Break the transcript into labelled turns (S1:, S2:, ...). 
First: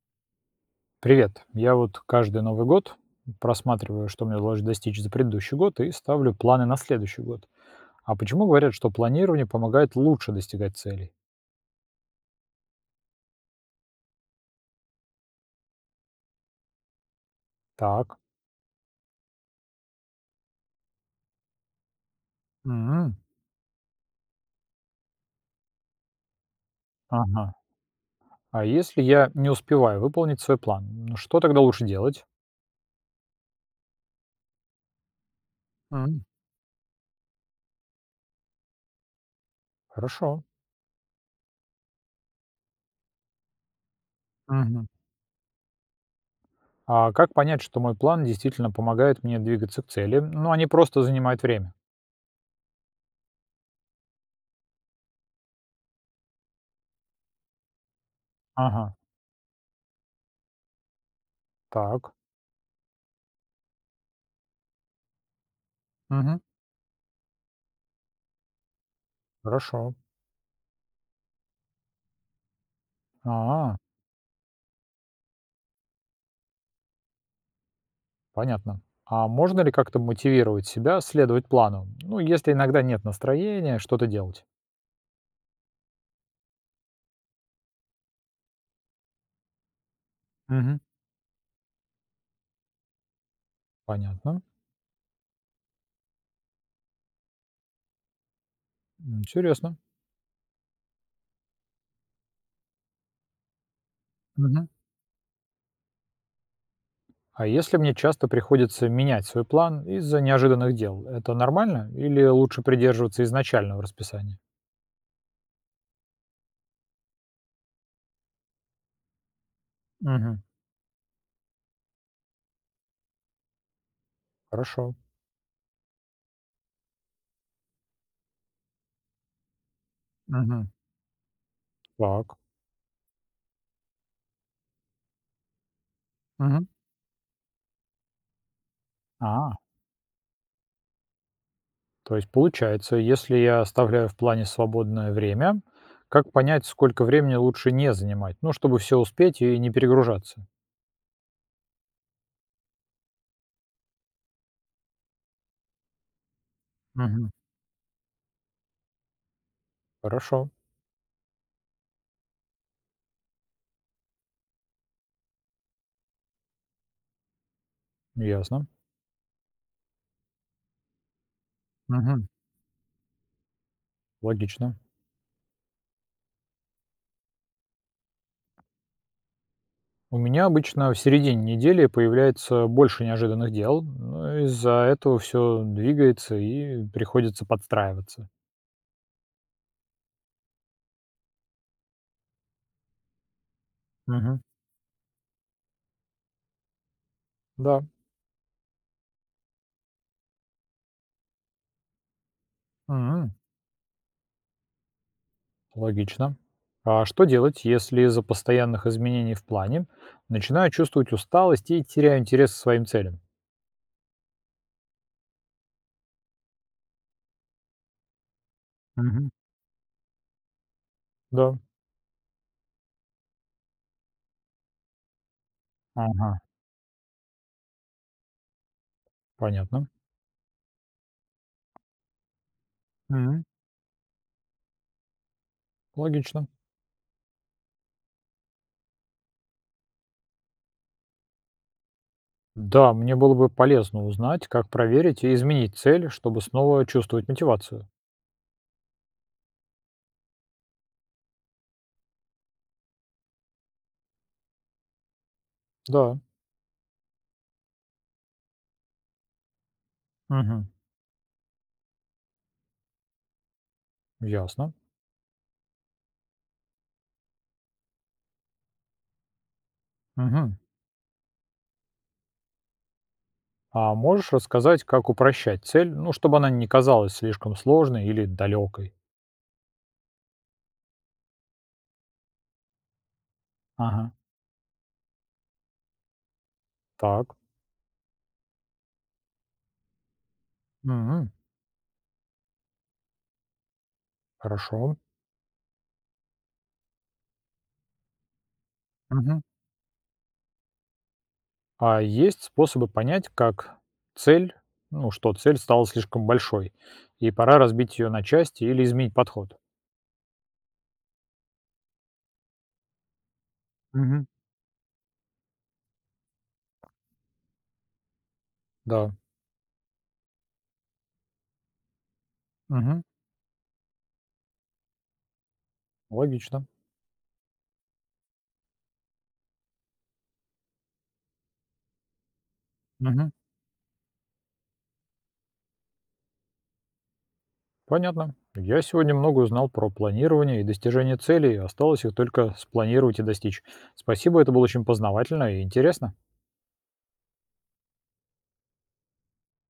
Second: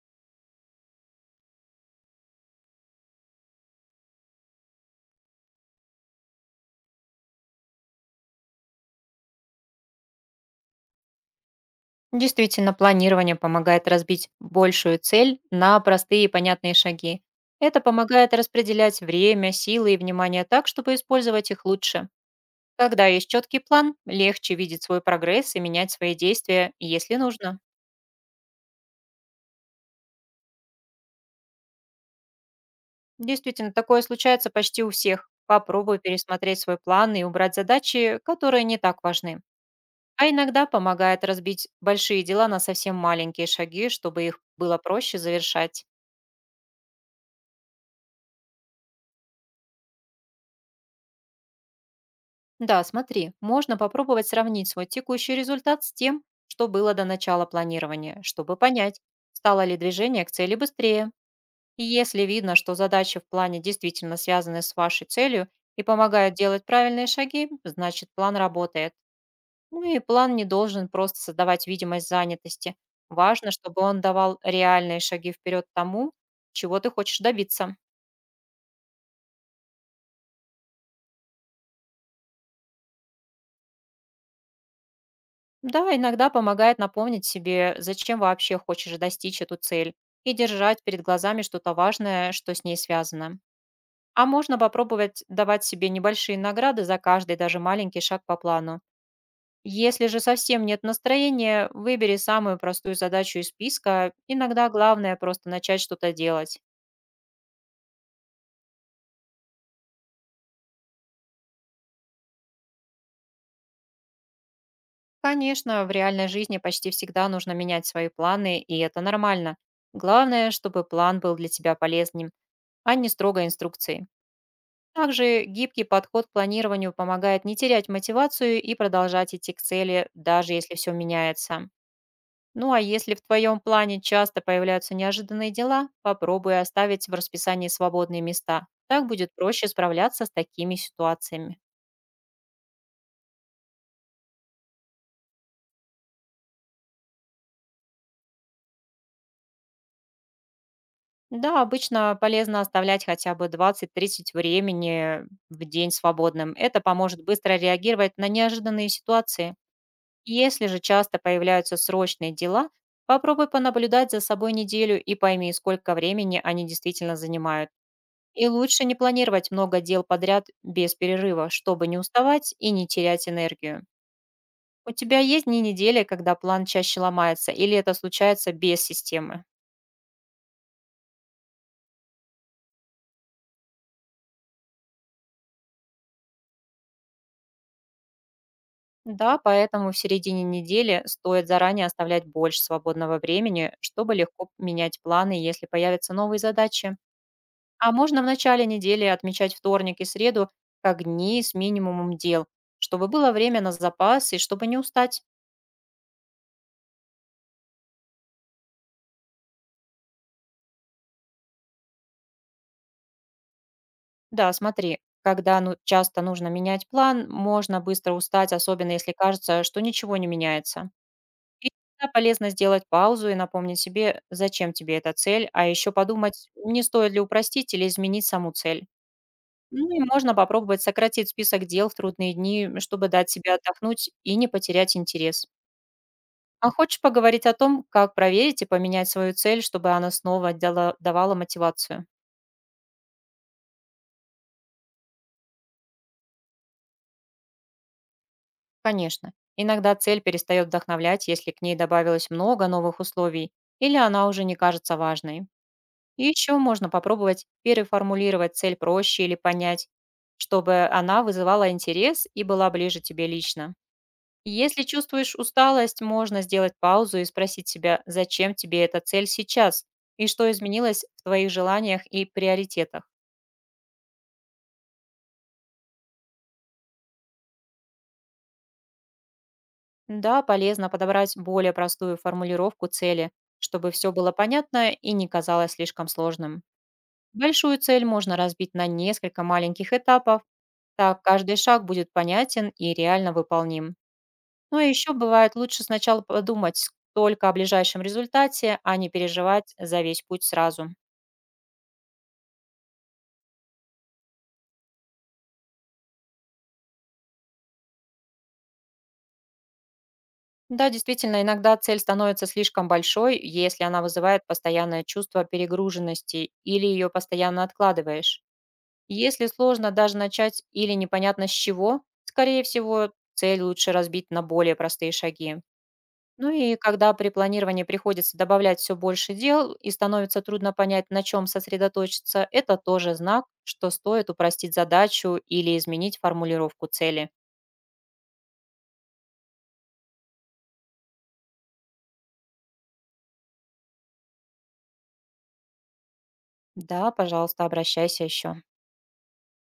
S1: Привет. Я вот каждый Новый год просматриваю, что мне удалось достичь за предыдущий год, и ставлю планы на следующий год. А почему говорят, что планирование помогает лучше достигать целей?
S2: Действительно, планирование помогает разбить большую цель на простые и понятные шаги. Это
S1: Так.
S2: помогает распределять время, силы и внимание так, чтобы использовать их лучше. Когда
S1: М,
S2: есть четкий план, легче видеть свой прогресс и менять свои действия, если
S1: Ага.
S2: нужно.
S1: А если я не успеваю выполнить свой план, ну что тогда лучше делать?
S2: Действительно, такое случается почти у всех. Попробуй
S1: М,
S2: пересмотреть свой план и убрать задачи, которые не так важны. А
S1: Хорошо.
S2: иногда помогает разбить большие дела на совсем маленькие шаги, чтобы их было
S1: Мгм.
S2: проще завершать.
S1: А как понять, что мой план действительно помогает мне двигаться к цели, ну а не просто занимает время?
S2: Да, смотри, можно попробовать сравнить свой текущий результат с тем, что было до начала планирования, чтобы
S1: Ага.
S2: понять, стало ли движение к цели быстрее. И
S1: Так.
S2: если видно, что задачи в плане действительно связаны с вашей целью и помогают
S1: Мгм.
S2: делать правильные шаги, значит план работает. Ну
S1: Хорошо.
S2: и план не должен просто создавать видимость занятости. Важно,
S1: А,
S2: чтобы он давал реальные шаги вперед тому, чего ты хочешь добиться.
S1: Понятно. А можно ли как-то мотивировать себя следовать плану? Ну, если иногда нет настроения что-то делать.
S2: Да, иногда помогает напомнить себе, зачем вообще хочешь достичь эту цель, и
S1: Мгм.
S2: держать перед глазами что-то важное, что с ней связано. А
S1: Понятно.
S2: можно попробовать давать себе небольшие награды за каждый, даже маленький шаг по плану.
S1: Интересно.
S2: Если же совсем нет настроения, выбери самую простую задачу из списка.
S1: Мгм.
S2: Иногда главное просто начать что-то делать.
S1: А если мне часто приходится менять свой план из-за неожиданных дел, это нормально или лучше придерживаться изначального расписания?
S2: Конечно, в реальной жизни почти всегда нужно менять свои планы, и это нормально.
S1: Мгм.
S2: Главное, чтобы план был для тебя полезным, а не строгой инструкцией.
S1: Хорошо.
S2: Также гибкий подход к планированию помогает не терять мотивацию и продолжать идти к цели, даже
S1: Мгм.
S2: если все меняется.
S1: Так.
S2: Ну а если в твоем плане часто появляются неожиданные дела, попробуй
S1: Мгм.
S2: оставить в расписании свободные места. Так будет
S1: А,
S2: проще справляться с такими ситуациями.
S1: то есть получается, если я оставляю в плане свободное время, как понять, сколько времени лучше не занимать? Ну, чтобы все успеть и не перегружаться.
S2: Да, обычно полезно оставлять хотя бы 20-30 времени в день свободным. Это поможет
S1: Мгм.
S2: быстро реагировать на неожиданные ситуации.
S1: Хорошо,
S2: Если же часто появляются срочные дела, попробуй понаблюдать за собой неделю и пойми, сколько времени они действительно занимают. И
S1: ясно.
S2: лучше не планировать много дел подряд без перерыва, чтобы не
S1: Мгм.
S2: уставать и не терять энергию.
S1: Логично.
S2: У тебя есть дни недели, когда план чаще ломается, или это случается без системы?
S1: У меня обычно в середине недели появляется больше неожиданных дел, но из-за этого все двигается и приходится подстраиваться.
S2: Да, поэтому в середине недели стоит заранее оставлять больше свободного времени, чтобы
S1: Мгм.
S2: легко менять планы, если появятся новые задачи.
S1: Да.
S2: А можно в начале недели отмечать вторник и среду как дни с минимумом дел, чтобы было
S1: М.
S2: время на запас и чтобы не устать.
S1: Логично. А что делать, если из-за постоянных изменений в плане начинаю чувствовать усталость и теряю интерес к своим целям?
S2: Да, смотри, когда часто нужно менять план, можно быстро устать, особенно если
S1: Мгм.
S2: кажется, что ничего не меняется.
S1: Да.
S2: И всегда полезно сделать паузу и напомнить себе, зачем тебе эта цель, а еще
S1: Ага.
S2: подумать, не стоит ли упростить или изменить саму цель.
S1: Понятно.
S2: Ну и можно попробовать сократить список дел в трудные дни, чтобы дать
S1: М.
S2: себе отдохнуть и не потерять интерес.
S1: Логично.
S2: А хочешь поговорить о том, как проверить и поменять свою цель, чтобы она снова давала мотивацию?
S1: Да, мне было бы полезно узнать, как проверить и изменить цель, чтобы снова чувствовать мотивацию.
S2: Конечно. Иногда цель перестает вдохновлять, если к ней добавилось много новых условий, или она уже не кажется важной.
S1: Да.
S2: И еще можно попробовать переформулировать цель проще или понять,
S1: Мгм.
S2: чтобы она вызывала интерес и была ближе тебе лично.
S1: Ясно.
S2: Если чувствуешь усталость, можно сделать паузу и спросить себя, зачем тебе эта цель сейчас, и что
S1: Мгм.
S2: изменилось в твоих желаниях и приоритетах.
S1: А можешь рассказать, как упрощать цель, ну, чтобы она не казалась слишком сложной или далекой?
S2: Да, полезно подобрать более простую формулировку цели, чтобы все
S1: Ага.
S2: было понятно и не казалось слишком сложным.
S1: Так.
S2: Большую цель можно разбить на несколько маленьких этапов, так
S1: Мгм.
S2: каждый шаг будет понятен и реально выполним. Ну и
S1: Хорошо.
S2: еще бывает лучше сначала подумать только о ближайшем результате, а не
S1: Мгм.
S2: переживать за весь путь сразу.
S1: А есть способы понять, как цель, ну, что цель стала слишком большой, и пора разбить ее на части или изменить подход?
S2: Да, действительно, иногда цель становится слишком большой, если она
S1: Мгм.
S2: вызывает постоянное чувство перегруженности или ее постоянно откладываешь.
S1: Да.
S2: Если сложно даже начать или непонятно с чего, скорее
S1: Мгм.
S2: всего, цель лучше разбить на более простые шаги. Ну
S1: Логично.
S2: и когда при планировании приходится добавлять все больше дел и становится трудно понять, на чем сосредоточиться, это тоже
S1: Мгм.
S2: знак, что стоит упростить задачу или изменить формулировку цели.
S1: Понятно. Я сегодня много узнал про планирование и достижение целей. Осталось их только спланировать и достичь. Спасибо, это было очень познавательно и интересно.
S2: Да, пожалуйста, обращайся еще.